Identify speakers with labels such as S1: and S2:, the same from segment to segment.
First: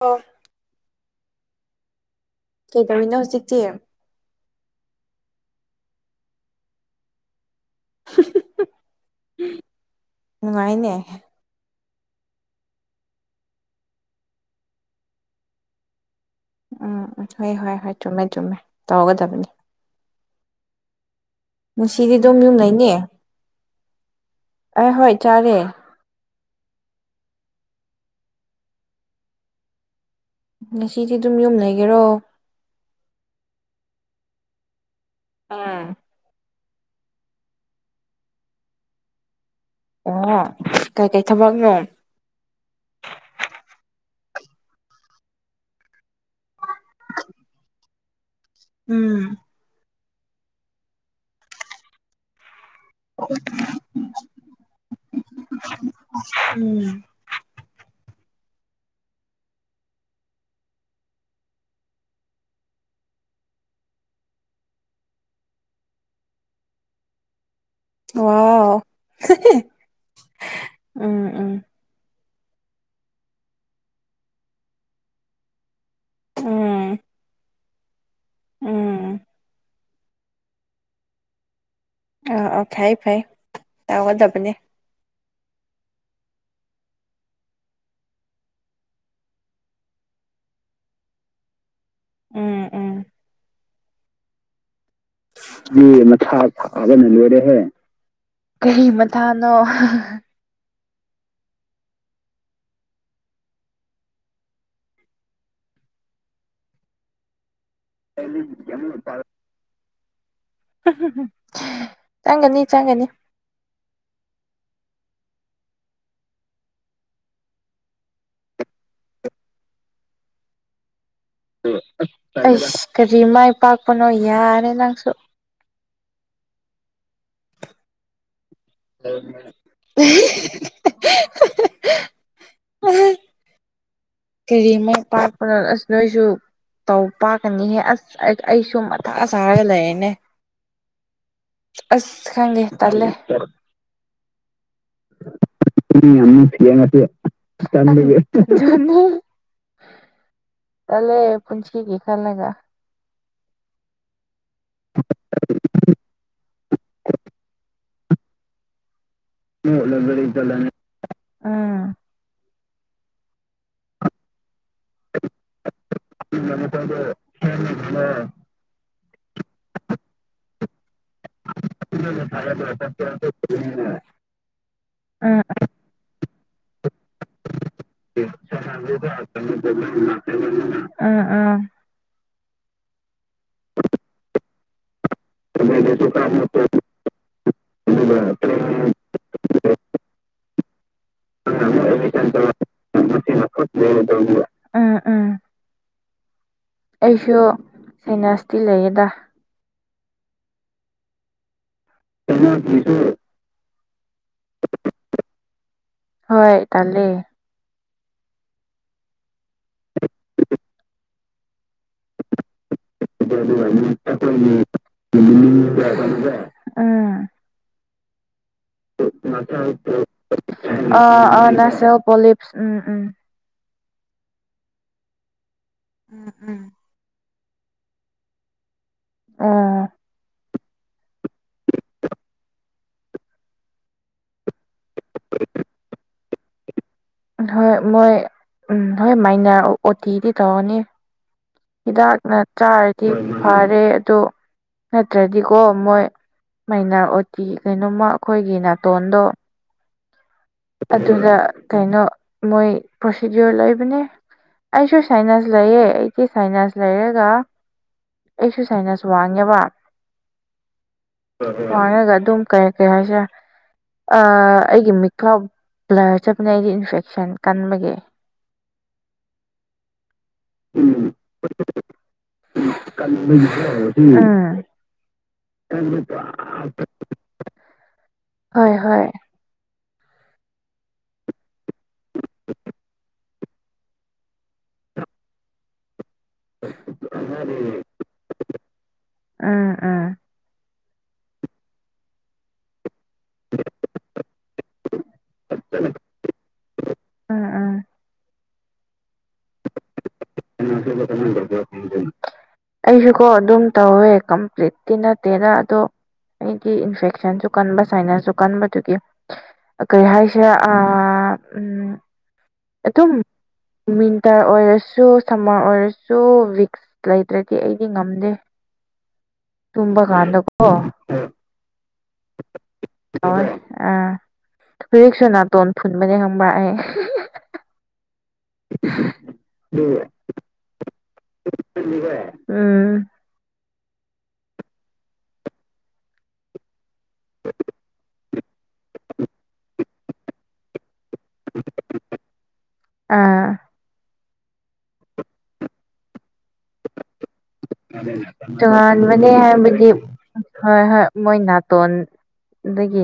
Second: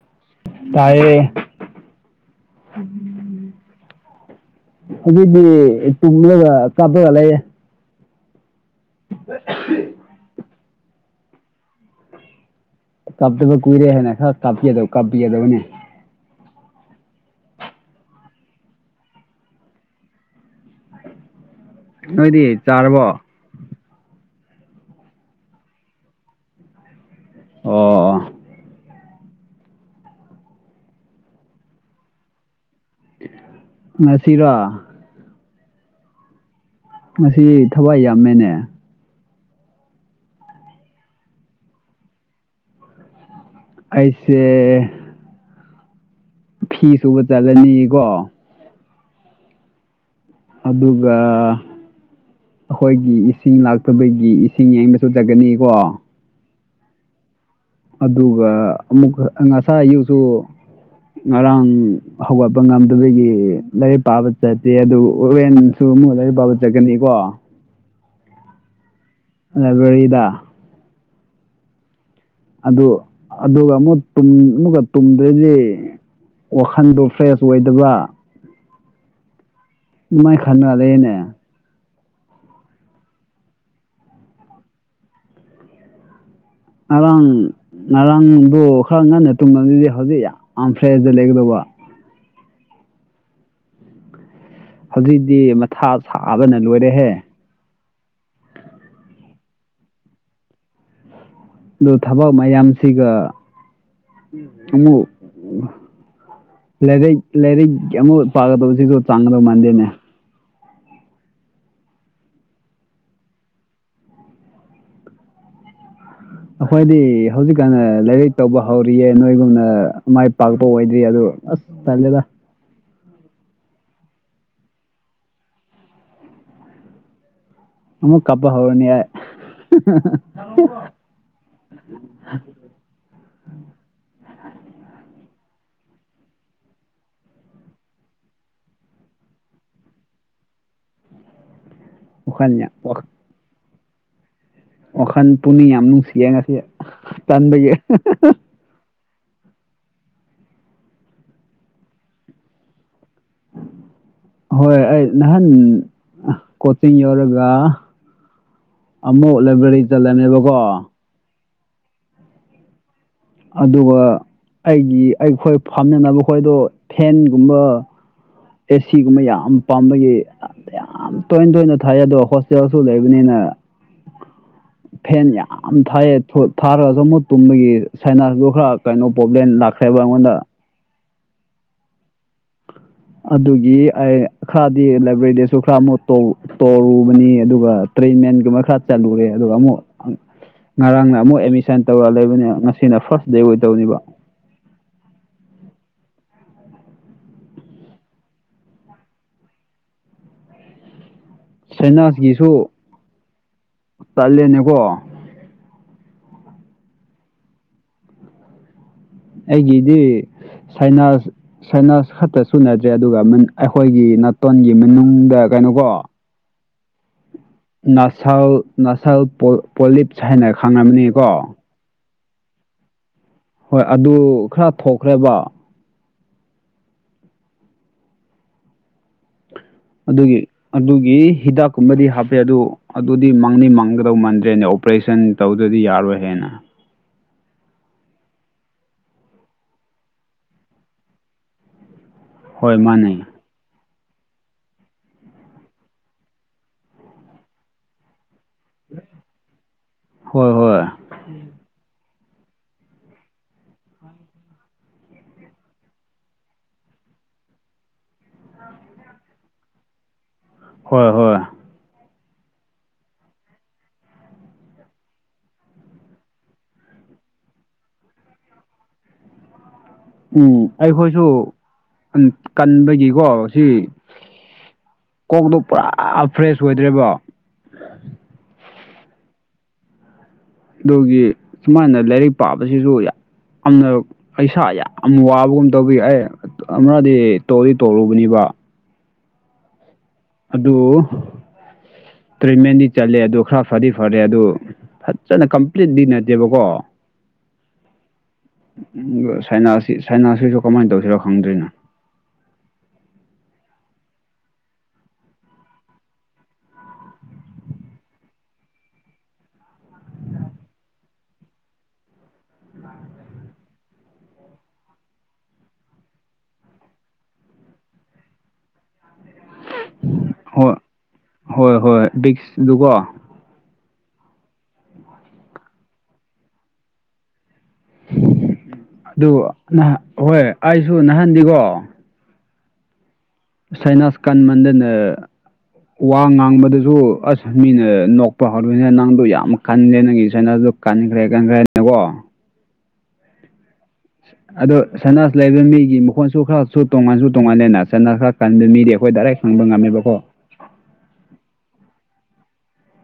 S1: ꯑꯣ
S2: ꯇꯥꯏꯌꯦ
S1: ꯀꯩꯗ꯭ꯌꯣꯏꯅꯣ ꯍꯧꯖꯤꯛꯇꯤ
S2: ꯑꯗꯨꯏꯗꯤ ꯇꯨꯡꯂꯒ ꯀꯥꯞꯄꯒ ꯂꯩꯌꯦ [unintelligible]
S1: ꯅꯨꯡꯉꯥꯏꯅꯦ
S2: ꯀꯞꯇꯕ ꯀꯨꯏꯔꯦ ꯍꯥꯏꯅ ꯈꯔ ꯀꯞꯀꯦꯗꯧ ꯀꯞꯄ ꯌꯥꯥꯗꯕꯅꯦ
S1: ꯎꯝ ꯎꯝ ꯍꯣꯏ ꯍꯣꯏ ꯍꯣꯏ ꯆꯨꯝꯃꯦ ꯆꯨꯝꯃꯦ ꯇꯧꯒꯗꯕꯅꯤ ꯉꯁꯤꯗꯤ ꯑꯗꯨꯝ
S2: ꯅꯣꯏꯗꯤ
S1: ꯌꯨꯝ ꯂꯩꯅꯦ
S2: ꯆꯥꯔꯕꯣ ꯑꯣ
S1: ꯑꯩ ꯍꯣꯏ ꯆꯥꯔꯦ
S2: ꯑꯣ
S1: ꯉꯁꯤꯗꯤ ꯑꯗꯨꯝ ꯌꯨꯝ ꯂꯩꯒꯦꯔꯣ
S2: ꯉꯁꯤꯔꯣ
S1: ꯑꯥ
S2: ꯉꯁꯤ ꯊꯋꯥꯏ ꯌꯥꯝꯃꯦꯅꯦ
S1: ꯑꯣ ꯀꯩꯀꯩ ꯊꯕꯛꯅꯣ
S2: ꯑꯩꯁꯦ ꯐꯤ ꯁꯨꯕ ꯆꯠꯂꯅꯤꯀꯣ
S1: ꯎꯝ
S2: ꯑꯗꯨꯒ ꯑꯩꯈꯣꯏꯒꯤ ꯏꯁꯤꯡ ꯂꯥꯛꯇꯕꯒꯤ ꯏꯁꯤꯡ ꯌꯦꯡꯕꯁꯨ ꯆꯠꯀꯅꯤꯀꯣ
S1: ꯎꯝ
S2: ꯑꯗꯨꯒ ꯑꯃꯨꯛꯀ ꯉꯁꯥꯏ ꯑꯌꯨꯛꯁꯨ ꯉꯔꯥꯡ ꯍꯧꯒꯠꯄ ꯉꯝꯗꯕꯒꯤ ꯂꯥꯏꯔꯤꯛ ꯄꯥꯕ ꯆꯠꯇꯦ ꯑꯗꯨ ꯎꯔꯦꯟ ꯁꯨ ꯑꯃꯨꯛ ꯂꯥꯏꯔꯤꯛ ꯄꯥꯕ ꯆꯠꯀꯅꯤꯀꯣ
S1: ꯋꯥꯎ
S2: ꯂꯥꯏꯕꯔꯤꯗ
S1: ꯎꯝ ꯎꯝ
S2: ꯑꯗꯨ ꯑꯗꯨꯒ ꯑꯃꯨꯛ ꯇꯨꯝ ꯑꯃꯨꯛꯀ ꯇꯨꯝꯗꯣꯏꯅꯤ
S1: ꯎꯝ
S2: ꯋꯥꯈꯟꯗꯣ ꯐ꯭ꯔꯦꯁ ꯑꯣꯏꯗꯕ
S1: ꯎꯝ
S2: ꯃꯥꯏ ꯈꯥꯟꯅꯗꯦꯅꯦ
S1: ꯑ ꯑꯣ ꯐꯥꯏ ꯐꯥꯏ ꯇꯒꯗꯕꯅꯦ
S2: ꯉꯔꯥꯡ ꯉꯔꯥꯡꯗꯨ ꯈꯔ ꯉꯟꯅ ꯇꯨꯝꯕꯗꯨꯗꯤ ꯍꯧꯖꯤꯛ ꯌꯥꯝ ꯌꯥꯝ ꯐ꯭ꯔꯦꯁꯇ ꯂꯩꯒꯗꯧꯕ
S1: ꯎꯝ ꯎꯝ
S2: ꯍꯧꯖꯤꯛꯇꯤ ꯃꯊꯥ ꯁꯥꯕꯅ
S1: ꯃꯆꯥꯥꯕꯅ
S2: ꯂꯣꯏꯔꯦꯍꯦ
S1: ꯂꯣꯏꯔꯦ ꯍꯦ ꯀꯔꯤ ꯃꯇꯊꯥꯅꯣ
S2: ꯑꯗꯨ ꯊꯕꯛ ꯃꯌꯥꯝꯁꯤꯒ ꯑꯃ ꯂꯩꯔ ꯂꯩꯔꯤ ꯀꯌꯥꯃꯨꯛ ꯄꯥꯒꯗꯧꯕꯁꯤꯁꯨ ꯆꯥꯡꯒꯗꯧ ꯃꯥꯟꯗꯦꯅꯦ
S1: ꯆꯪꯒꯅꯤ ꯆꯪꯒꯅꯤ
S2: ꯑꯩꯈꯣꯏꯗꯤ ꯍꯧꯖꯤꯛꯀꯥꯟꯅ ꯂꯥꯏꯔꯤꯛ ꯇꯧꯕ ꯍꯧꯔꯤꯌꯦ ꯅꯣꯏꯒꯨꯝꯅ ꯃꯥꯏ ꯄꯥꯛꯄ ꯑꯣꯏꯗ꯭ꯔꯤ ꯑꯗꯣ ꯑꯁ ꯇꯂꯦꯗ
S1: ꯑꯁ ꯀꯔꯤ ꯃꯥꯏ ꯄꯥꯛꯄꯅꯣ ꯌꯥꯔꯦ ꯅꯪꯁꯨ
S2: ꯑꯃꯨꯛ ꯀꯄ ꯍꯔꯅꯤ ꯌꯥꯏ
S1: ꯀꯥꯔꯤ ꯃꯥꯏ ꯄꯥꯛꯔꯣ ꯑꯁ ꯅꯣꯏꯁꯨ ꯇꯧ ꯄꯥꯛꯀꯅꯤꯍꯦ ꯑꯁ ꯑꯩꯁꯨ ꯃꯊꯥ ꯁꯥꯥꯔꯒ ꯂꯩꯔꯦꯅꯦ
S2: ꯎꯝ
S1: ꯑꯁ ꯈꯪꯗꯦ ꯇꯜꯂꯦ
S2: ꯋꯥꯈꯜ ꯄꯨꯛꯅꯤꯡ ꯌꯥꯝ ꯅꯨꯡꯁꯤꯌꯦ ꯉꯁꯤ
S1: ꯊꯂꯤꯌꯥꯒ
S2: ꯇꯟꯕꯒꯤ
S1: ꯆ [inaudible] ꯇꯜꯂꯦ ꯄꯨꯟꯁꯤꯒꯤ ꯈꯜꯂꯒ
S2: ꯍꯣꯏ ꯑꯩ ꯅꯍꯥꯟ ꯀꯣꯆꯤꯡ ꯌꯧꯔꯒ ꯑꯃꯨꯛ ꯂꯥꯏꯕꯔꯤ
S1: ꯎꯝ
S2: ꯆꯜꯂꯅꯦꯕꯀꯣ ꯫
S1: ꯎꯝ
S2: ꯑꯗꯨꯒ ꯑꯩꯒꯤ ꯑꯩꯈꯣꯏ ꯐꯥꯝꯅꯕ ꯈꯣꯏꯗꯣ ꯐꯦꯟꯒꯨꯝꯕ ꯫ ꯑꯦ ꯁꯤꯒꯨꯝꯕ ꯌꯥꯝ ꯄꯥꯝꯕꯒꯤ ꯌꯥꯝ ꯇꯣꯏ - ꯇꯣꯏꯅ ꯊꯥꯏ ꯑꯗꯣ ꯍꯣꯁꯇꯦꯜꯁꯨ ꯂꯩꯕꯅꯤꯅ
S1: [unintelligible]
S2: ꯐꯦꯟ
S1: ꯎꯝ
S2: ꯌꯥꯝ ꯊꯥꯏꯑ ꯊꯥꯔꯒ ꯑꯃꯨꯛꯀ ꯇꯨꯝꯕꯒꯤ ꯁꯥꯏꯅꯥꯁꯤꯗꯣ ꯈꯔ ꯀꯩꯅꯣ ꯄ꯭ꯔꯣꯕ꯭ꯂꯦꯝ ꯂꯥꯛꯈ꯭ꯔꯦꯕ ꯑꯩꯉꯣꯟꯗ ꯫
S1: ꯎꯝ ꯎꯝ
S2: ꯑꯗꯨꯒꯤ ꯑꯩ ꯈꯔꯗꯤ ꯂꯥꯏꯕ꯭ꯔꯦꯔꯤꯗꯁꯨ ꯈꯔ ꯑꯃꯨꯛ ꯇꯧ ꯇꯧꯔꯨ ꯑꯗꯨꯒ ꯇ꯭ꯔꯦꯟꯃꯦꯟꯒꯨꯝꯕ ꯈꯔ ꯆꯂꯨꯔꯦ ꯑꯗꯨꯒ ꯑꯃꯨꯛ ꯉꯔꯥꯡꯅ ꯑꯃꯨꯛ ꯑꯦꯗꯃꯤꯁꯟ ꯇꯧꯔꯥ ꯂꯩꯕꯅꯦ ꯉꯁꯤꯅ ꯐꯥꯔꯁ ꯗꯦ ꯑꯣꯏꯗꯧꯅꯤꯕ ꯫
S1: ꯎꯝ ꯎꯝ ꯑꯩꯁꯨ ꯁꯥꯏꯅꯥꯁꯇꯤ ꯂꯩꯌꯦꯗ
S2: ꯁꯥꯏꯅꯥꯖꯀꯤꯁꯨ
S1: ꯀꯩꯅꯣꯒꯤꯁꯨ
S2: ꯇꯥꯂꯦꯟꯅꯦꯀꯣ ꯫
S1: ꯍꯣꯏ ꯇꯜꯂꯦ
S2: ꯑꯩꯒꯤꯗꯤ ꯁꯥꯏꯅꯥꯁ ꯁꯥꯏꯅꯥꯁ ꯈꯛꯇ ꯁꯨꯅꯗ꯭ꯔꯦ ꯑꯗꯨꯒ ꯑꯩꯈꯣꯏꯒꯤ ꯅꯥꯇꯣꯟꯒꯤ ꯃꯅꯨꯡꯗ ꯀꯩꯅꯣꯀꯣ ꯫
S1: ꯎꯝ
S2: ꯅꯁꯜ ꯅꯁꯜ ꯄꯣꯂꯤꯞꯁ ꯍꯥꯏꯅ ꯈꯪꯅꯕꯅꯤ ꯀꯣ ꯫
S1: ꯅꯁꯜ ꯄꯣꯂꯤꯞ ꯎꯝ ꯎꯝ
S2: ꯍꯣꯏ ꯑꯗꯨ ꯈꯔ ꯊꯣꯛꯈ꯭ꯔꯦꯕ ꯫
S1: ꯎꯝ ꯎꯝ ꯑꯣ
S2: ꯑꯗꯨꯒꯤ ꯑꯗꯨꯒꯤ ꯍꯤꯗꯥꯛꯀꯨꯝꯕꯗꯤ ꯍꯥꯞꯄꯦ ꯑꯗꯨ ꯑꯗꯨꯗꯤ ꯃꯥꯡꯅꯤ ꯃꯥꯡꯒꯗꯧ ꯃꯥꯟꯗꯦ ꯫ ꯅꯦ ꯑꯣꯄꯔꯦꯁꯟ ꯇꯧꯗ꯭ꯔꯗꯤ ꯌꯥꯔꯣꯏ ꯍꯥꯏꯅ ꯫
S1: ꯍꯣꯏ ꯃꯣꯏ ꯎꯝ ꯍꯣꯏ ꯃꯥꯏꯅꯔ ꯑꯣꯇꯤꯗꯤ ꯇꯧꯔꯅꯤ ꯍꯤꯗꯥꯛꯅ
S2: ꯍꯣꯏ
S1: ꯆꯥꯔꯗꯤ
S2: ꯃꯥꯅꯦ
S1: ꯐꯔꯦ ꯑꯗꯨ ꯅꯠꯇ꯭ꯔꯗꯤꯀꯣ ꯃꯣꯏ ꯃꯥꯏꯅꯥꯔ ꯑꯣꯇꯤ ꯀꯩꯅꯣꯃ ꯑꯩꯈꯣꯏꯒꯤ ꯅꯥꯇꯣꯟꯗꯣ
S2: ꯍꯣꯏ ꯍꯣꯏ
S1: ꯑꯗꯨꯅ ꯀꯩꯅꯣ ꯃꯣꯏ ꯄ꯭ꯔꯣꯁꯤꯗꯤꯌꯣꯔ ꯂꯩꯕꯅꯦ ꯑꯩꯁꯨ ꯁꯥꯏꯅꯁ ꯂꯩꯌꯦ ꯑꯩꯗꯤ ꯁꯥꯏꯅꯁ ꯂꯩꯔꯒ ꯑꯩꯁꯨ ꯁꯥꯏꯅꯁ ꯋꯥꯡꯉꯦꯕ
S2: ꯍꯣꯏ ꯍꯣꯏ
S1: ꯋꯦꯡꯉꯒꯑꯗꯨꯝ ꯀꯩ ꯀꯩ ꯍꯥꯏꯁꯦ ꯑꯥ ꯑꯩꯒꯤ ꯃꯤꯠ ꯕ꯭ꯂꯔ ꯆꯠꯄꯅꯦ ꯑꯩꯗꯤ ꯏꯟꯐꯦꯛꯁꯟ ꯀꯟꯕꯒꯤ
S2: ꯎꯝ ꯑꯩꯈꯣꯏꯁꯨ ꯎꯝ ꯀꯟꯕꯒꯤꯀꯣ ꯁꯤ ꯀꯣꯛꯇꯣ ꯄꯨꯔꯥ ꯐ꯭ꯔꯦꯁ ꯑꯣꯏꯗ꯭ꯔꯦꯕ
S1: ꯍꯣꯏ ꯍꯣꯏ
S2: ꯑꯗꯨꯒꯤ ꯁꯨꯃꯥꯏꯅ ꯂꯥꯏꯔꯤꯛ ꯄꯥꯕꯁꯤꯁꯨ ꯌꯥꯝꯅ ꯄꯩꯁꯥ ꯌꯥꯝ ꯋꯥꯕꯒꯨꯝ ꯇꯧꯕꯩ ꯑꯩ ꯑꯃꯔꯛꯗꯤ ꯇꯣꯗꯤ ꯇꯧꯔꯨꯒꯅꯤꯕ
S1: ꯑꯥ ꯑꯥ
S2: ꯑꯗꯨ ꯇ꯭ꯔꯤꯠꯃꯦꯟꯗꯤ ꯆꯠꯂꯦ ꯑꯗꯨ ꯈꯔ ꯐꯗꯤ ꯐꯔꯦ ꯑꯗꯨ ꯐꯖꯅ ꯀꯝꯄ꯭ꯂꯤꯠꯂꯤ ꯅꯠꯇꯦꯕꯀꯣ
S1: ꯎꯝ ꯎꯝ
S2: ꯁꯥꯏꯅꯁꯁꯤꯁꯨ ꯀꯃꯥꯏꯅ ꯇꯧꯁꯤꯔꯣ ꯈꯪꯗ꯭ꯔꯤꯅꯦ
S1: [unintelligible] ꯑꯩꯁꯨꯀꯣ ꯑꯗꯨꯝ ꯇꯧꯋꯦ ꯀꯝꯄ꯭ꯂꯤꯠꯇꯤ ꯅꯠꯇꯦꯗ ꯑꯗꯣ ꯑꯩꯗꯤ ꯏꯟꯐꯦꯛꯁꯟꯁꯨ ꯀꯟꯕ ꯁꯥꯏꯅꯁꯁꯨ ꯀꯟꯕꯗꯨꯒꯤ ꯀꯔꯤ ꯍꯥꯏꯁꯤꯔ ꯑꯥ ꯑꯝ ꯑꯗꯨꯝ ꯃꯤꯋꯤꯟꯇꯔ ꯑꯣꯏꯔ ꯁꯨ ꯁꯝꯃꯔ ꯑꯣꯏꯔꯁꯨ ꯋꯤꯛꯁ ꯂꯩꯇ꯭ꯔꯗꯤ ꯑꯩꯗꯤ ꯉꯝꯗꯦ ꯇꯨꯝꯕ ꯀꯥꯟꯗ ꯀꯣ
S2: ꯍꯣꯏ ꯍꯣꯏ ꯍꯣꯏ ꯕꯤꯛꯁꯗꯨꯀꯣ
S1: ꯑꯣ ꯑꯥ ꯍꯧꯖꯤꯛꯁꯨ ꯅꯥꯇꯣꯟ ꯐꯨꯟꯕꯅꯦ ꯈꯪꯕ꯭ꯔꯥ ꯑꯩ
S2: ꯑꯗꯨ ꯍꯣꯏ ꯑꯩꯁꯨ ꯅꯍꯥꯟꯅꯤꯀꯣ
S1: [unintelligible] ꯎꯝ
S2: ꯁꯩꯅꯥꯁ ꯀꯟꯃꯟꯗꯅ ꯋꯥ ꯉꯥꯡꯕꯗꯁꯨ ꯑꯁ ꯃꯤꯅ ꯅꯣꯛꯄ ꯍꯧꯔꯣꯏꯅꯦ ꯅꯪꯗꯣ ꯌꯥꯝ ꯀꯜꯂꯦ ꯅꯪꯒꯤ ꯁꯥꯏꯅꯁꯗꯣ ꯀꯟꯈ꯭ꯔꯦ ꯀꯟꯈ꯭ꯔꯦꯅꯦꯀꯣ
S1: ꯑꯥ
S2: ꯑꯗꯣ ꯁꯅꯥꯖ ꯂꯩꯕ ꯃꯤꯒꯤ ꯃꯈꯣꯟꯁꯨ ꯈꯔ ꯁꯨ ꯇꯣꯉꯥꯟꯁꯨ ꯇꯣꯉꯥꯟꯜꯂꯦꯅ ꯆꯠꯅ ꯈꯔ ꯀꯟꯕ ꯃꯤꯗꯤ ꯑꯩꯈꯣꯏ
S1: ꯇꯣꯉꯥꯟꯕꯅꯦ
S2: ꯗꯥꯏꯔꯦꯛ ꯐꯪꯕ
S1: ꯍꯥꯏꯕꯗꯤ
S2: ꯉꯝꯃꯦꯕꯀꯣ
S1: ꯍꯣꯏ ꯍꯣꯏ ꯃꯣꯏ ꯅꯥꯇꯣꯟ ꯑꯗꯒꯤ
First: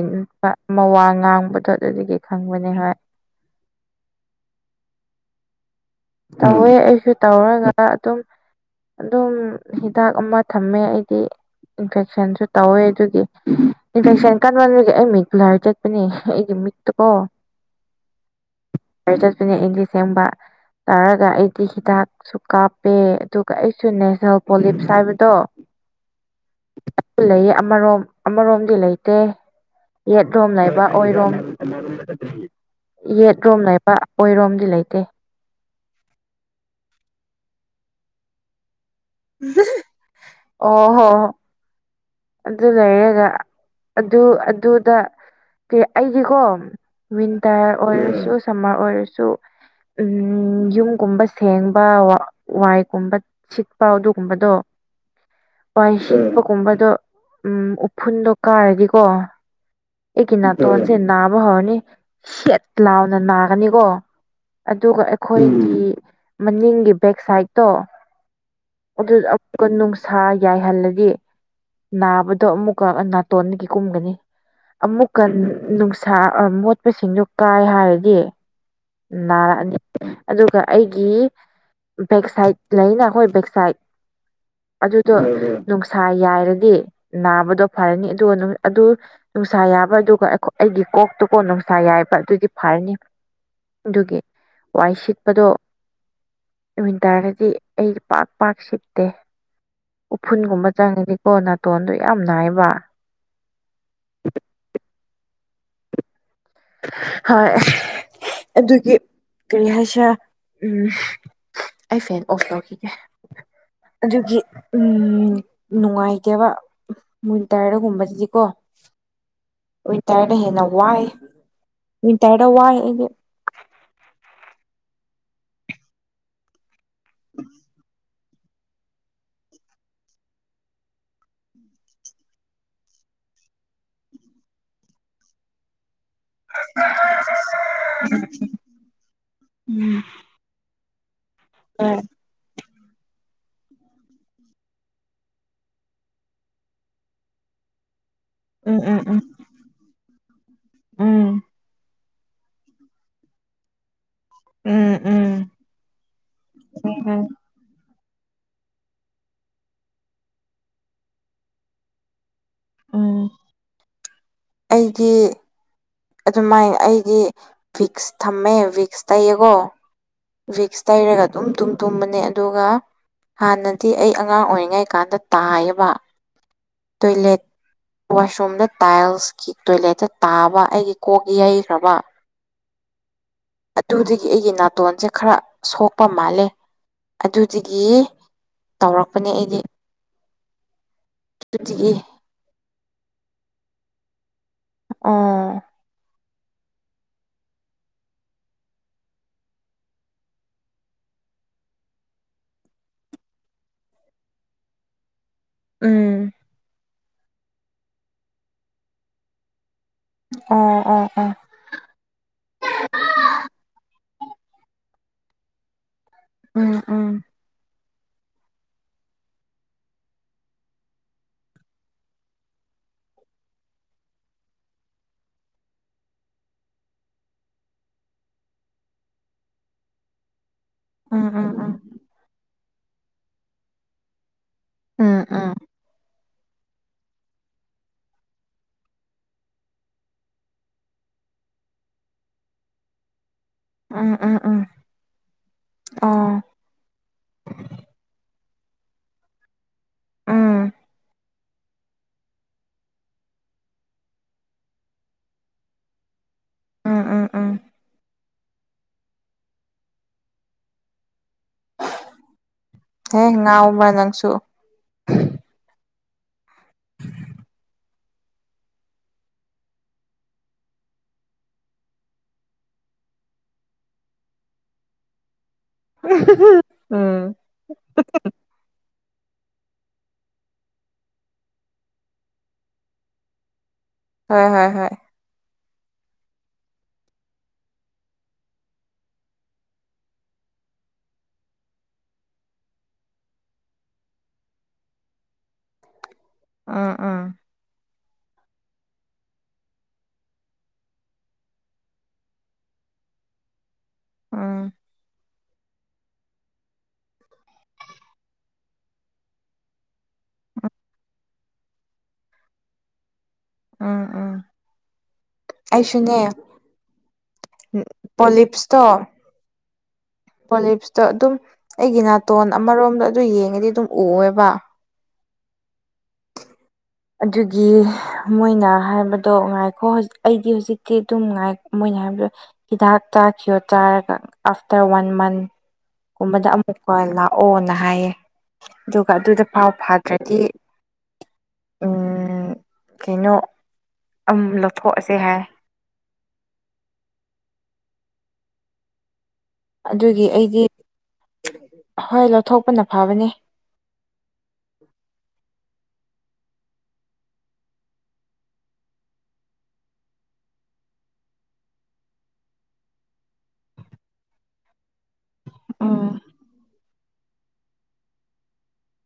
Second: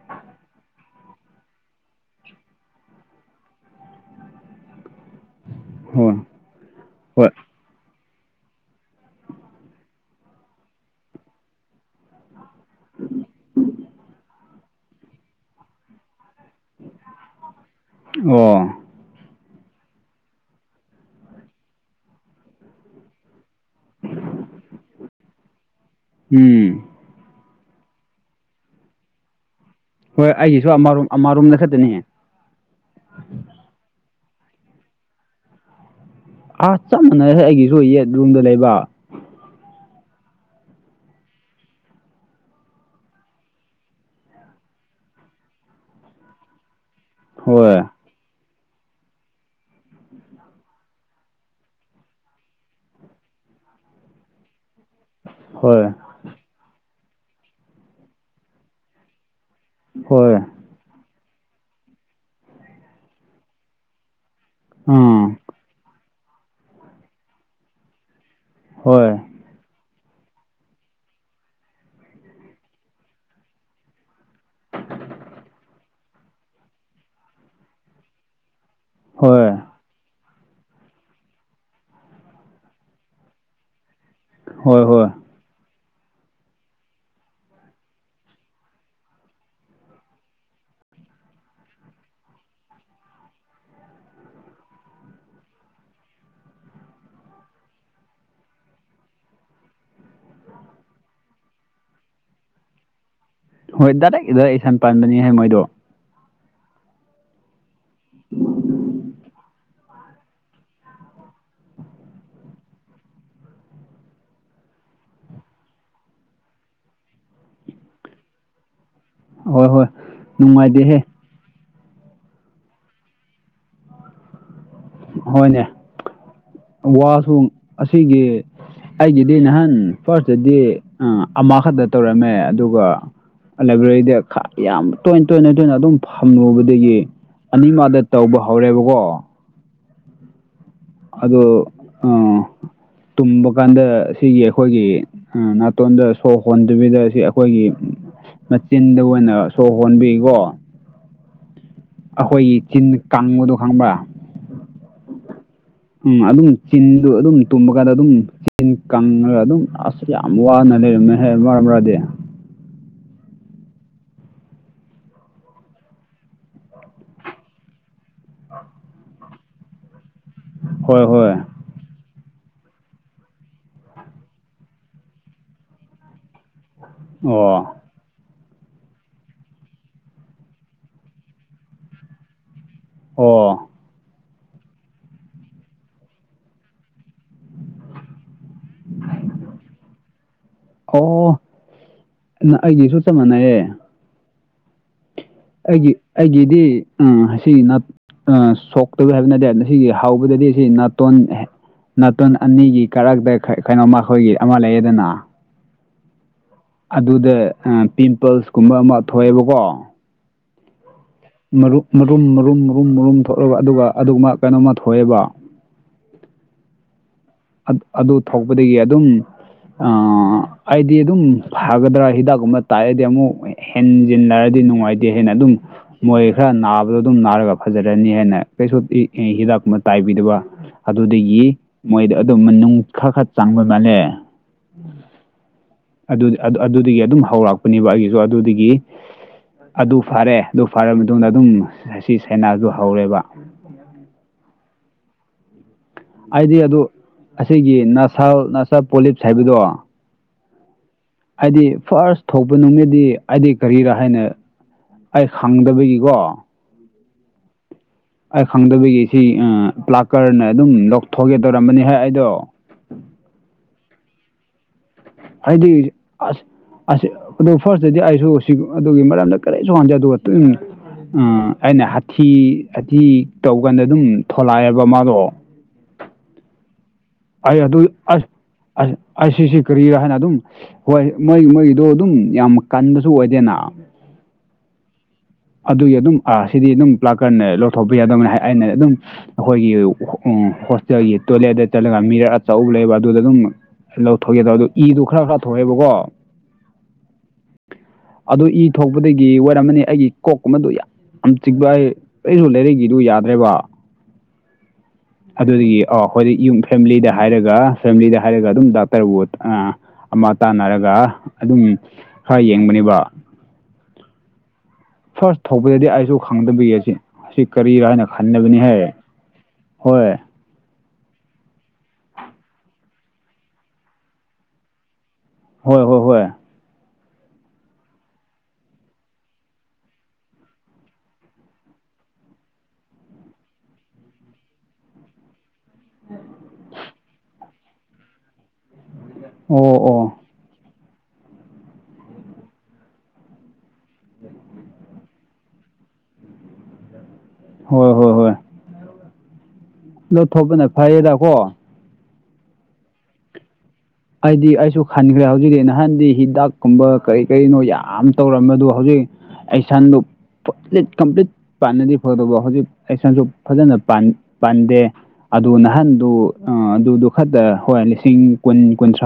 S1: ꯃꯋꯥ ꯉꯥꯡꯕꯗꯣ ꯑꯗꯨꯗꯒꯤ ꯈꯪꯕꯅꯤ ꯍꯥꯏ
S2: ꯍꯣꯏ
S1: ꯇꯧꯋꯦ ꯑꯩꯁꯨ
S2: ꯍꯣꯏ
S1: ꯇꯧꯔꯒ ꯑꯗꯨꯝ ꯑꯗꯨꯝ ꯍꯤꯗꯥꯛ ꯑꯃ ꯊꯝꯃꯦ ꯑꯩꯗꯤ ꯏꯟꯐꯦꯛꯁꯟꯁꯨ ꯇꯧꯋꯦ ꯑꯗꯨꯒꯤ ꯏꯟꯐꯦꯛꯁꯟ ꯀꯟꯃꯟꯕꯒꯤ ꯑꯩ ꯃꯤꯠ ꯕꯂꯔ ꯆꯠꯄꯅꯦ ꯑꯩꯒꯤ ꯃꯤꯠꯇꯨꯀꯣ
S2: ꯑꯣ
S1: ꯆꯠꯄꯅꯦ ꯑꯩꯗꯤ ꯁꯦꯝꯕ ꯇꯥꯔꯒ ꯑꯩꯗꯤ ꯍꯤꯗꯥꯛ ꯁꯨ ꯀꯥꯞꯄꯦ ꯑꯗꯨꯒ ꯑꯩꯁꯨ ꯅꯦꯁꯅꯦꯜ ꯄꯣꯂꯤꯞꯁ ꯍꯥꯏꯕꯗꯣ
S2: ꯎꯝ
S1: ꯂꯩ ꯑꯃꯔꯣꯝ ꯑꯃꯔꯣꯝꯗꯤ ꯂꯩꯇꯦ
S2: ꯍꯣꯏ
S1: ꯌꯦꯠꯂꯣꯝ
S2: ꯑꯩꯒꯤꯁꯨ
S1: ꯂꯩꯕ
S2: ꯑꯃꯔꯣꯝ
S1: ꯑꯣꯏꯔꯣꯝ
S2: ꯑꯃꯔꯣꯝꯗ ꯈꯛꯇꯅꯤ
S1: ꯌꯦꯠꯔꯣꯝ ꯂꯩꯕ ꯑꯣꯏꯔꯣꯝꯗꯤ ꯂꯩꯇꯦ
S2: ꯑꯥ ꯆꯞ ꯃꯥꯟꯅꯔꯦ ꯑꯩꯒꯤꯁꯨ ꯌꯦꯠ ꯔꯨꯝꯗ ꯂꯩꯕ
S1: [unintelligible] ꯑꯣ ꯍꯣ ꯑꯗꯨ ꯂꯩꯔꯒ ꯑꯗꯨ ꯑꯗꯨꯗ ꯀ ꯑꯩꯒꯤꯀꯣ ꯋꯤꯟꯇꯔ
S2: ꯍꯣꯏ
S1: ꯑꯣꯏꯔꯁꯨ ꯁꯝꯃꯔ ꯑꯣꯏꯔꯁꯨ ꯎꯝ ꯌꯨꯝꯒꯨꯝꯕ ꯁꯦꯡꯕ ꯋꯥꯏꯒꯨꯝꯕ ꯁꯤꯠꯄ ꯑꯗꯨꯒꯨꯝꯕꯗꯣ
S2: ꯍꯣꯏ
S1: ꯋꯥꯏ ꯁꯤꯁꯤꯡꯕꯒꯨꯝꯕꯗꯣ ꯎꯝ ꯎꯐꯨꯟꯗꯣ ꯀꯥꯔꯗꯤꯀꯣ
S2: ꯍꯣꯏ
S1: ꯑꯩꯒꯤ ꯅꯥꯠꯇꯣꯟꯜꯁꯦ ꯅꯥꯕ ꯍꯧꯔꯅꯤ ꯁꯦꯠ ꯂꯥꯎꯅ ꯅꯥꯒꯅꯤꯀꯣ ꯑꯗꯨꯒ
S2: ꯎꯝ
S1: ꯑꯩꯈꯣꯏꯒꯤ ꯃꯅꯤꯡꯒꯤ ꯕꯦꯛ ꯁꯥꯏꯠꯇꯣ
S2: ꯍꯣꯏ
S1: ꯑꯗꯨꯗ ꯀꯨ ꯅꯨꯡꯁꯥ ꯌꯥꯏꯍꯜꯂꯒ ꯅꯥꯕꯗꯣ ꯑꯃꯨꯛꯀ ꯅꯥꯇꯣꯟꯒꯤ ꯀꯨꯝꯒꯅꯤ ꯑꯃꯨꯛꯀ ꯅꯨꯡꯁꯥ ꯃꯣꯠꯄꯁꯤꯡꯗꯣ ꯀꯥꯏ ꯍꯥꯏꯔꯗꯤ
S2: ꯍꯣꯏ
S1: ꯅꯥꯔꯛꯑꯅꯤ ꯑꯗꯨꯒ ꯑꯩꯒꯤ ꯕꯦꯛꯁꯥꯏꯠ ꯂꯩꯅ ꯑꯩꯈꯣꯏ ꯕꯦꯛꯁꯥꯏꯠ
S2: ꯍꯣꯏ ꯍꯣꯏ
S1: ꯑꯗꯨꯗꯣ ꯅꯨꯡꯁꯥ ꯌꯥꯏꯔꯗꯤ ꯅꯥꯕꯗꯣ ꯐꯔꯅꯤ ꯑꯗꯨꯒ ꯑꯗꯨ ꯅꯨꯡꯁꯥ ꯌꯥꯕ ꯑꯗꯨꯒ ꯑꯩꯒꯤ ꯀꯣꯛꯇꯨꯀꯣ ꯅꯨꯡꯁꯥ ꯌꯥꯏꯕ ꯑꯗꯨꯗꯤ ꯐꯔꯅꯤ ꯑꯗꯨꯒꯤ ꯋꯥꯏ ꯁꯤꯠꯄꯗꯣ ꯟꯇꯥꯔꯒꯗꯤ ꯑꯩ ꯄꯥꯛ ꯄꯥꯛ ꯁꯤꯞꯠꯇꯦ ꯎꯐꯨꯟꯒꯨꯝꯕ ꯆꯪꯉꯅꯤꯀꯣ ꯅꯥꯇꯣꯟꯗꯣ ꯌꯥꯝ ꯅꯥꯏꯕ
S2: ꯍꯣꯏ ꯗꯥꯏꯔꯦꯛ ꯑꯗꯨ ꯏꯁꯟ ꯄꯥꯟꯕꯅꯤ ꯍꯥꯏ ꯃꯣꯏꯗꯣ
S1: ꯍ ꯑꯗꯨꯒꯤ ꯀꯔꯤ ꯍꯥꯏꯁꯦ ꯎꯝ ꯑꯩ ꯐꯦꯟ ꯑꯣꯐ ꯇꯧꯈꯤꯒꯦ ꯑꯗꯨꯒꯤ ꯎ ꯅꯨꯡꯉꯥꯏꯇꯕ ꯃꯣꯏꯟ ꯇꯥꯏꯔꯒꯨꯝꯕꯗꯗꯤꯀꯣ
S2: ꯍꯣꯏ ꯍꯣꯏ
S1: ꯋꯤꯟꯇꯔꯗ ꯍꯦꯟꯅ
S2: ꯅꯨꯡꯉꯥꯏꯇꯦꯍꯦ
S1: ꯋꯥꯏ ꯋꯤꯟꯇꯔꯗ ꯋꯥꯏ ꯑꯩꯗꯤ
S2: ꯍꯣꯏꯅꯦ ꯋꯥꯁꯨ ꯑꯁꯤꯒꯤ ꯑꯩꯒꯤꯗꯤ ꯅꯍꯥꯟ ꯐꯥꯔꯁꯇꯗꯤ ꯑꯃꯈꯛꯇ ꯇꯧꯔꯝꯃꯦ ꯑꯗꯨꯒ ꯂꯥꯏꯕ꯭ꯔꯦꯔꯤꯗ ꯌꯥꯝ ꯇꯣꯏꯅ ꯇꯣꯏꯅ ꯇꯣꯏꯅ ꯑꯗꯨꯝ ꯐꯝꯂꯨꯕꯗꯒꯤ ꯑꯅꯤꯃꯗ ꯇꯧꯕ ꯍꯧꯔꯦꯕꯀꯣ
S1: ꯎꯝ
S2: ꯑꯗ
S1: ꯎꯥ
S2: ꯑꯣ ꯇꯨꯝꯕ ꯀꯥꯟꯗ ꯁꯤꯒꯤ ꯑꯩꯈꯣꯏꯒꯤ ꯎ ꯅꯥꯇꯣꯟꯗ ꯁꯣꯛ ꯍꯣꯟꯗꯕꯤꯗ ꯁꯤ ꯑꯩꯈꯣꯏꯒꯤ
S1: ꯎꯝ
S2: ꯃꯆꯤꯟꯗ
S1: ꯎꯝ
S2: ꯑꯣꯏꯅ ꯁꯣꯛ ꯍꯣꯟꯕꯤꯀꯣ
S1: ꯎꯝ
S2: ꯑꯩꯈꯣꯏꯒꯤ ꯆꯤꯟ ꯀꯥꯡꯪꯕꯗꯣ ꯈꯪꯕ꯭ꯔꯥ
S1: ꯎꯝ ꯎꯝ
S2: ꯎꯝ ꯑꯗꯨꯝ ꯆꯤꯟꯗꯨ
S1: ꯎꯝ
S2: ꯑꯗꯨꯝ ꯇꯨꯝꯕ ꯀꯥꯟꯗ ꯑꯗꯨꯝ ꯏꯁꯤꯡ ꯀꯪꯉꯒ ꯑꯗꯨꯝ ꯑꯁ ꯌꯥꯝ ꯋꯥꯅ ꯂꯩꯔꯝꯃꯦ ꯍꯥꯏ ꯃꯔꯝ ꯃꯔꯗꯤ
S1: ꯎꯝ ꯑꯩꯒꯤ ꯑꯗꯨꯃꯥꯏꯅ ꯑꯩꯗꯤ ꯚꯤꯛꯁ ꯊꯝꯃꯦ ꯚꯤꯛꯁ ꯇꯩꯌꯦꯀꯣ ꯚꯛꯁ
S2: ꯍꯣꯏ
S1: ꯇꯩꯔꯒ
S2: ꯍꯣꯏ
S1: ꯑꯗꯨꯝ ꯇꯨꯝ ꯇꯨꯝꯕꯅꯦ ꯑꯗꯨꯒ ꯍꯥꯟꯅꯗꯤ ꯑꯩ ꯑꯉꯥꯡ ꯑꯣꯏꯔꯤꯉꯩ ꯀꯥꯟꯗ ꯇꯥꯏꯌꯦꯕ ꯇꯣꯏꯂꯦꯠ
S2: ꯑꯣ
S1: ꯋꯥꯁꯔꯨꯝꯗ ꯇꯥꯏꯜꯁꯀꯤ ꯇꯣꯏꯂꯦꯠꯇ ꯇꯥꯕ ꯑꯩꯒꯤ ꯀꯣꯛ ꯌꯩꯈ꯭ꯔꯕ
S2: ꯑꯣ
S1: ꯑꯗꯨꯗꯒꯤ ꯑꯩꯒꯤ ꯅꯥꯇꯣꯟꯁꯦ ꯈꯔ ꯁꯣꯛꯄ ꯃꯥꯜꯂꯦ ꯑꯗꯨꯗꯒꯤ ꯇꯧꯔꯛꯄꯅꯦ ꯑꯩꯗꯤ
S2: ꯑꯣ
S1: ꯑꯗꯨꯒꯤ
S2: ꯑꯩꯗꯤꯁꯨ ꯆꯞ ꯃꯥꯟꯅꯩꯌꯦ
S1: ꯑꯣ
S2: ꯑꯩꯒꯤ ꯑꯩꯒꯤꯗꯤ ꯎ ꯑꯁꯤ ꯑ ꯁꯣꯛꯇꯕ ꯍꯥꯏꯕ ꯅꯠꯇꯦ ꯃꯁꯤꯁꯤꯒꯤ ꯍꯥꯎꯧꯕꯗꯗꯤ ꯑꯁꯤ ꯅꯥꯇꯣꯟ ꯅꯥꯇꯨꯟ ꯑꯅꯤꯒꯤ ꯀꯔꯛꯇ ꯀꯩꯅꯣꯝꯃ ꯑꯩꯈꯣꯏꯒꯤ ꯑꯃ ꯂꯩꯌꯦꯗꯅ
S1: ꯎꯝ
S2: ꯑꯗꯨꯗ ꯄꯤꯝꯄꯜꯁꯀꯨꯝꯕ ꯑꯃ ꯊꯣꯛꯑꯦꯕꯀꯣ
S1: ꯑꯣ ꯑꯣ ꯑꯣ
S2: ꯃꯔꯨꯝ ꯃꯔꯨꯝ ꯃꯔꯨꯝ ꯃꯔꯨꯝ ꯃꯔꯨꯝ ꯊꯣꯛꯂꯒ ꯑꯗꯨꯒ ꯑꯗꯨꯒꯨꯝꯕ ꯀꯩꯅꯣꯝꯃ ꯊꯣꯛꯑꯦꯕ
S1: ꯎꯝ ꯎꯝ
S2: ꯑꯗꯨ ꯊꯣꯛꯄꯗꯒꯤ ꯑꯗꯨꯝ ꯑꯩꯗꯤ ꯑꯗꯨꯝ ꯐꯒꯗ꯭ꯔꯥ ꯍꯤꯗꯥꯛꯀꯨꯝꯕ ꯇꯥꯛꯑꯑꯗꯤ ꯑꯃꯨꯛ ꯍꯦꯟꯖꯤꯟꯅꯔꯗꯤ ꯅꯨꯡꯉꯥꯏꯇꯦ ꯍꯥꯏꯅ ꯑꯗꯨꯝ ꯃꯣꯏ ꯈꯔ ꯅꯥꯕꯗꯣ ꯑꯗꯨꯝ ꯅꯥꯔꯒ ꯐꯖꯔꯅꯤ ꯍꯥꯏꯅ ꯀꯩꯁꯨ ꯍꯤꯗꯥꯛ ꯑꯃ ꯇꯥꯏꯕꯤꯗꯕ
S1: ꯎꯝ
S2: ꯑꯗꯨꯗꯒꯤ
S1: ꯎꯝ
S2: ꯃꯣꯏꯗ ꯑꯗꯨꯝ ꯃꯅꯨꯡ ꯈꯔ ꯈꯔ ꯆꯪꯕ ꯃꯥꯜꯂꯦ
S1: ꯎꯝ ꯎꯝ
S2: ꯑꯗꯨꯗꯒꯤ ꯑꯗꯨꯝ ꯍꯧꯔꯛꯄꯅꯦꯕ ꯑꯩꯒꯤꯁꯨ ꯑꯗꯨꯗꯒꯤ ꯑꯗꯨ ꯐꯔꯦ ꯑꯗꯨ ꯐꯔꯕ ꯃꯇꯨꯡꯗ ꯑꯗꯨꯝ ꯑꯁꯤ ꯁꯥꯏꯅꯥꯗꯨ ꯍꯧꯔꯦꯕ
S1: ꯎꯝ ꯎꯝ ꯎꯝ ꯑꯣ
S2: ꯑꯩꯗꯤ ꯑꯗꯨ ꯑꯁꯤꯒꯤ ꯅꯁꯥ ꯅꯁꯥ ꯄꯣꯂꯤꯞꯁ ꯍꯥꯏꯕꯗꯣ
S1: ꯎꯝ
S2: ꯍꯥꯏꯗꯤ ꯐꯥꯔꯁ ꯊꯣꯛꯄ ꯅꯨꯃꯤꯠꯗꯤ ꯑꯩꯗꯤ ꯀꯔꯤꯔꯥ ꯍꯥꯏꯅ ꯑꯩ ꯈꯪꯗꯕꯒꯤꯀꯣ
S1: ꯎꯝ ꯎꯝ ꯎꯝ
S2: ꯑꯩ ꯈꯪꯗꯕꯒꯤ ꯁꯤ ꯄ꯭ꯂꯥꯀꯔꯅ ꯑꯗꯨꯝ ꯂꯧꯊꯣꯛꯒꯦ ꯇꯧꯔꯝꯕꯅꯤ ꯍ‌ꯦ ꯑꯩꯗꯣ
S1: ꯍꯦ ꯉꯥꯎꯕ꯭ꯔꯥ ꯅꯪꯁꯨ
S2: ꯑꯩꯗꯤ ꯑꯁ ꯑꯁ ꯑꯗꯨ ꯐꯥꯔꯁꯇꯗꯤ ꯑꯩꯁꯨ ꯑꯗꯨꯒꯤ ꯃꯔꯝꯗ ꯀꯔꯤꯁꯨ ꯈꯪꯗ‌ꯦ ꯑꯗꯨꯒ ꯑꯩꯅ ꯍꯥꯊꯤ ꯍꯥꯊꯤ ꯇꯧꯀꯥꯟꯗ ꯑꯗꯨꯝ ꯊꯣꯂꯛꯑꯦꯕ ꯃꯥꯗꯣ
S1: [unintelligible]
S2: ꯑꯩ ꯑꯗꯨ ꯑꯁ ꯑ ꯑꯁꯤꯁꯤ ꯀꯔꯤꯔꯥ ꯍꯥꯏꯅ ꯑꯗꯨꯝ ꯍꯣꯏ ꯃꯣꯏ ꯃꯣꯏꯒꯤꯗꯣ ꯑꯗꯨꯝ ꯌꯥꯝ ꯀꯟꯕꯁꯨ ꯑꯣꯏꯗꯦꯅ
S1: ꯍꯣꯏ ꯍꯣꯏ ꯍꯣꯏ
S2: ꯑꯗꯨꯒꯤ ꯑꯗꯨꯝ ꯑ ꯁꯤꯗꯤ ꯑꯗꯨꯝ ꯄ꯭ꯂꯥꯛꯀꯔꯅ ꯂꯧꯊꯣꯛꯄ ꯌꯥꯗꯕꯅꯤ ꯍꯥꯏ ꯑꯩꯅ ꯑꯗꯨꯝ ꯑꯩꯈꯣꯏꯒꯤ ꯍꯣꯁꯇꯦꯜꯒꯤ ꯇꯣꯏꯂꯦꯠꯇ ꯆꯠꯂꯒ ꯃꯤꯔ ꯑꯆꯧꯕ ꯂꯩꯌ‌ꯦꯕ ꯑꯗꯨꯗ ꯑꯗꯨꯝ ꯂꯧꯊꯣꯛꯒꯦꯗ ꯑꯗꯣ ꯏꯗꯨ ꯈꯔ ꯈꯔ ꯊꯣꯛꯑꯦꯕꯀꯣ
S1: ꯑꯥ ꯑꯥ
S2: ꯑꯗꯨ ꯏ ꯊꯣꯛꯄꯗꯒꯤ ꯑꯣꯏꯔꯝꯃꯅꯤ ꯑꯩꯒꯤ ꯀꯣꯛꯀꯨꯝꯕꯗꯨ ꯌꯥꯝ ꯆꯤꯛꯕꯑꯩ ꯑꯩꯁꯨ ꯂꯩꯔꯛꯒꯤꯗꯨ ꯌꯥꯗ꯭ꯔꯦꯕ꯫
S1: ꯎꯝ
S2: ꯑꯗꯨꯗꯒꯤ ꯑꯣ ꯍꯣꯗꯤ ꯌꯨꯝ ꯐꯦꯃꯤꯂꯤꯗ ꯍꯥꯏꯔꯒ ꯐꯦꯃꯤꯂꯤꯗ ꯍꯥꯏꯔꯒ ꯑꯗꯨꯝ ꯗꯥꯛꯇꯔꯕꯨ ꯑ ꯑꯃ ꯇꯥꯟꯅꯔꯒ ꯑꯗꯨꯝ ꯈꯔ ꯌꯦꯡꯕꯅꯦꯕ
S1: ꯎꯝ ꯎꯝ
S2: ꯐꯥꯔꯁ ꯊꯧꯕꯗꯗꯤ ꯑꯩꯁꯨ
S1: ꯑꯩꯁꯨꯅꯦ
S2: ꯈꯪꯗꯕꯩ ꯑꯁꯤ ꯑꯁꯤ ꯀꯔꯤꯔꯥ ꯍꯥꯏꯅ ꯈꯟꯅꯕꯅꯤꯍꯦ
S1: ꯄꯣꯂꯤꯞꯁꯇꯣ
S2: ꯍꯣꯏ
S1: ꯄꯣꯂꯤꯞꯁꯇꯣ ꯑꯗꯨꯝ ꯑꯩꯒꯤ ꯅꯥꯇꯣꯟ ꯑꯃꯔꯣꯝꯗ ꯑꯗꯨ ꯌꯦꯡꯉꯗꯤ ꯑꯗꯨꯝ ꯎꯋꯦꯕ꯫
S2: ꯍꯣꯏ ꯍꯣꯏ ꯍꯣꯏ
S1: ꯑꯗꯨꯒꯤ ꯃꯣꯏꯅ ꯍꯥꯏꯕꯗꯣ ꯉꯥꯏꯈꯣ ꯑꯩꯗꯤ ꯍꯧꯖꯤꯛꯇꯤ ꯑꯗꯨꯝꯉꯥꯏ ꯃꯣꯏꯅ ꯍꯥꯏꯕꯗꯣ ꯍꯤꯗꯥꯛ ꯆꯥꯈꯤꯕ ꯆꯥꯔꯒ ꯑꯥꯐꯇꯔ ꯋꯥꯟ ꯃꯟ ꯨꯀꯨꯝꯕꯗ ꯑꯃꯨꯛꯀ ꯂꯥꯛꯑꯣꯅ ꯍꯥꯏꯌꯦ ꯑꯗꯨꯒ ꯑꯗꯨꯗ
S2: ꯑꯣ
S1: ꯐꯥꯎ
S2: ꯑꯣ
S1: ꯐꯥꯗ꯭ꯔꯗꯤ ꯎꯝ ꯀꯩꯅꯣ ꯑꯝ ꯂꯧꯊꯣꯛꯑꯁꯦ ꯍꯥꯏ
S2: ꯍꯣꯏ ꯍꯣꯏ ꯍꯣꯏ
S1: ꯑꯗꯨꯒꯤ ꯑꯩꯗꯤ
S2: ꯂꯧꯊꯣꯛꯄꯅ ꯐꯩꯌꯦꯗꯀꯣ
S1: ꯍꯣꯏ ꯂꯧꯊꯣꯛꯄꯅ ꯐꯕꯅꯦ꯫
S2: ꯑꯩꯗꯤ ꯑꯩꯁꯨ ꯈꯟꯈ꯭ꯔꯦ ꯍꯧꯖꯤꯛꯇꯤ ꯅꯍꯥꯟꯗꯤ ꯍꯤꯗꯥꯛꯀꯨꯝꯕ ꯀꯔꯤ ꯀꯔꯤꯅꯣ ꯌꯥꯝ ꯇꯧꯔꯝꯕꯗꯣ ꯍꯧꯖꯤꯛ ꯑꯦꯁꯟꯗꯣ ꯐꯨꯠꯂꯤ ꯀꯝꯄꯂꯤꯠ ꯄꯥꯟꯅꯗꯤ ꯐꯥꯗꯧꯕ ꯍꯧꯖꯤꯛ ꯑꯦꯛꯁꯟꯁꯨ ꯐꯖꯅ ꯄꯥꯟ ꯄꯥꯟꯗꯦ ꯑꯗꯨ
S1: ꯎꯝ
S2: ꯅꯍꯥꯟꯗꯨ ꯑꯗꯨꯗꯨ ꯈꯠꯇ ꯍꯣꯏ ꯂꯤꯁꯤꯡ ꯀꯨꯟ ꯀꯨꯟꯊ꯭ꯔꯥ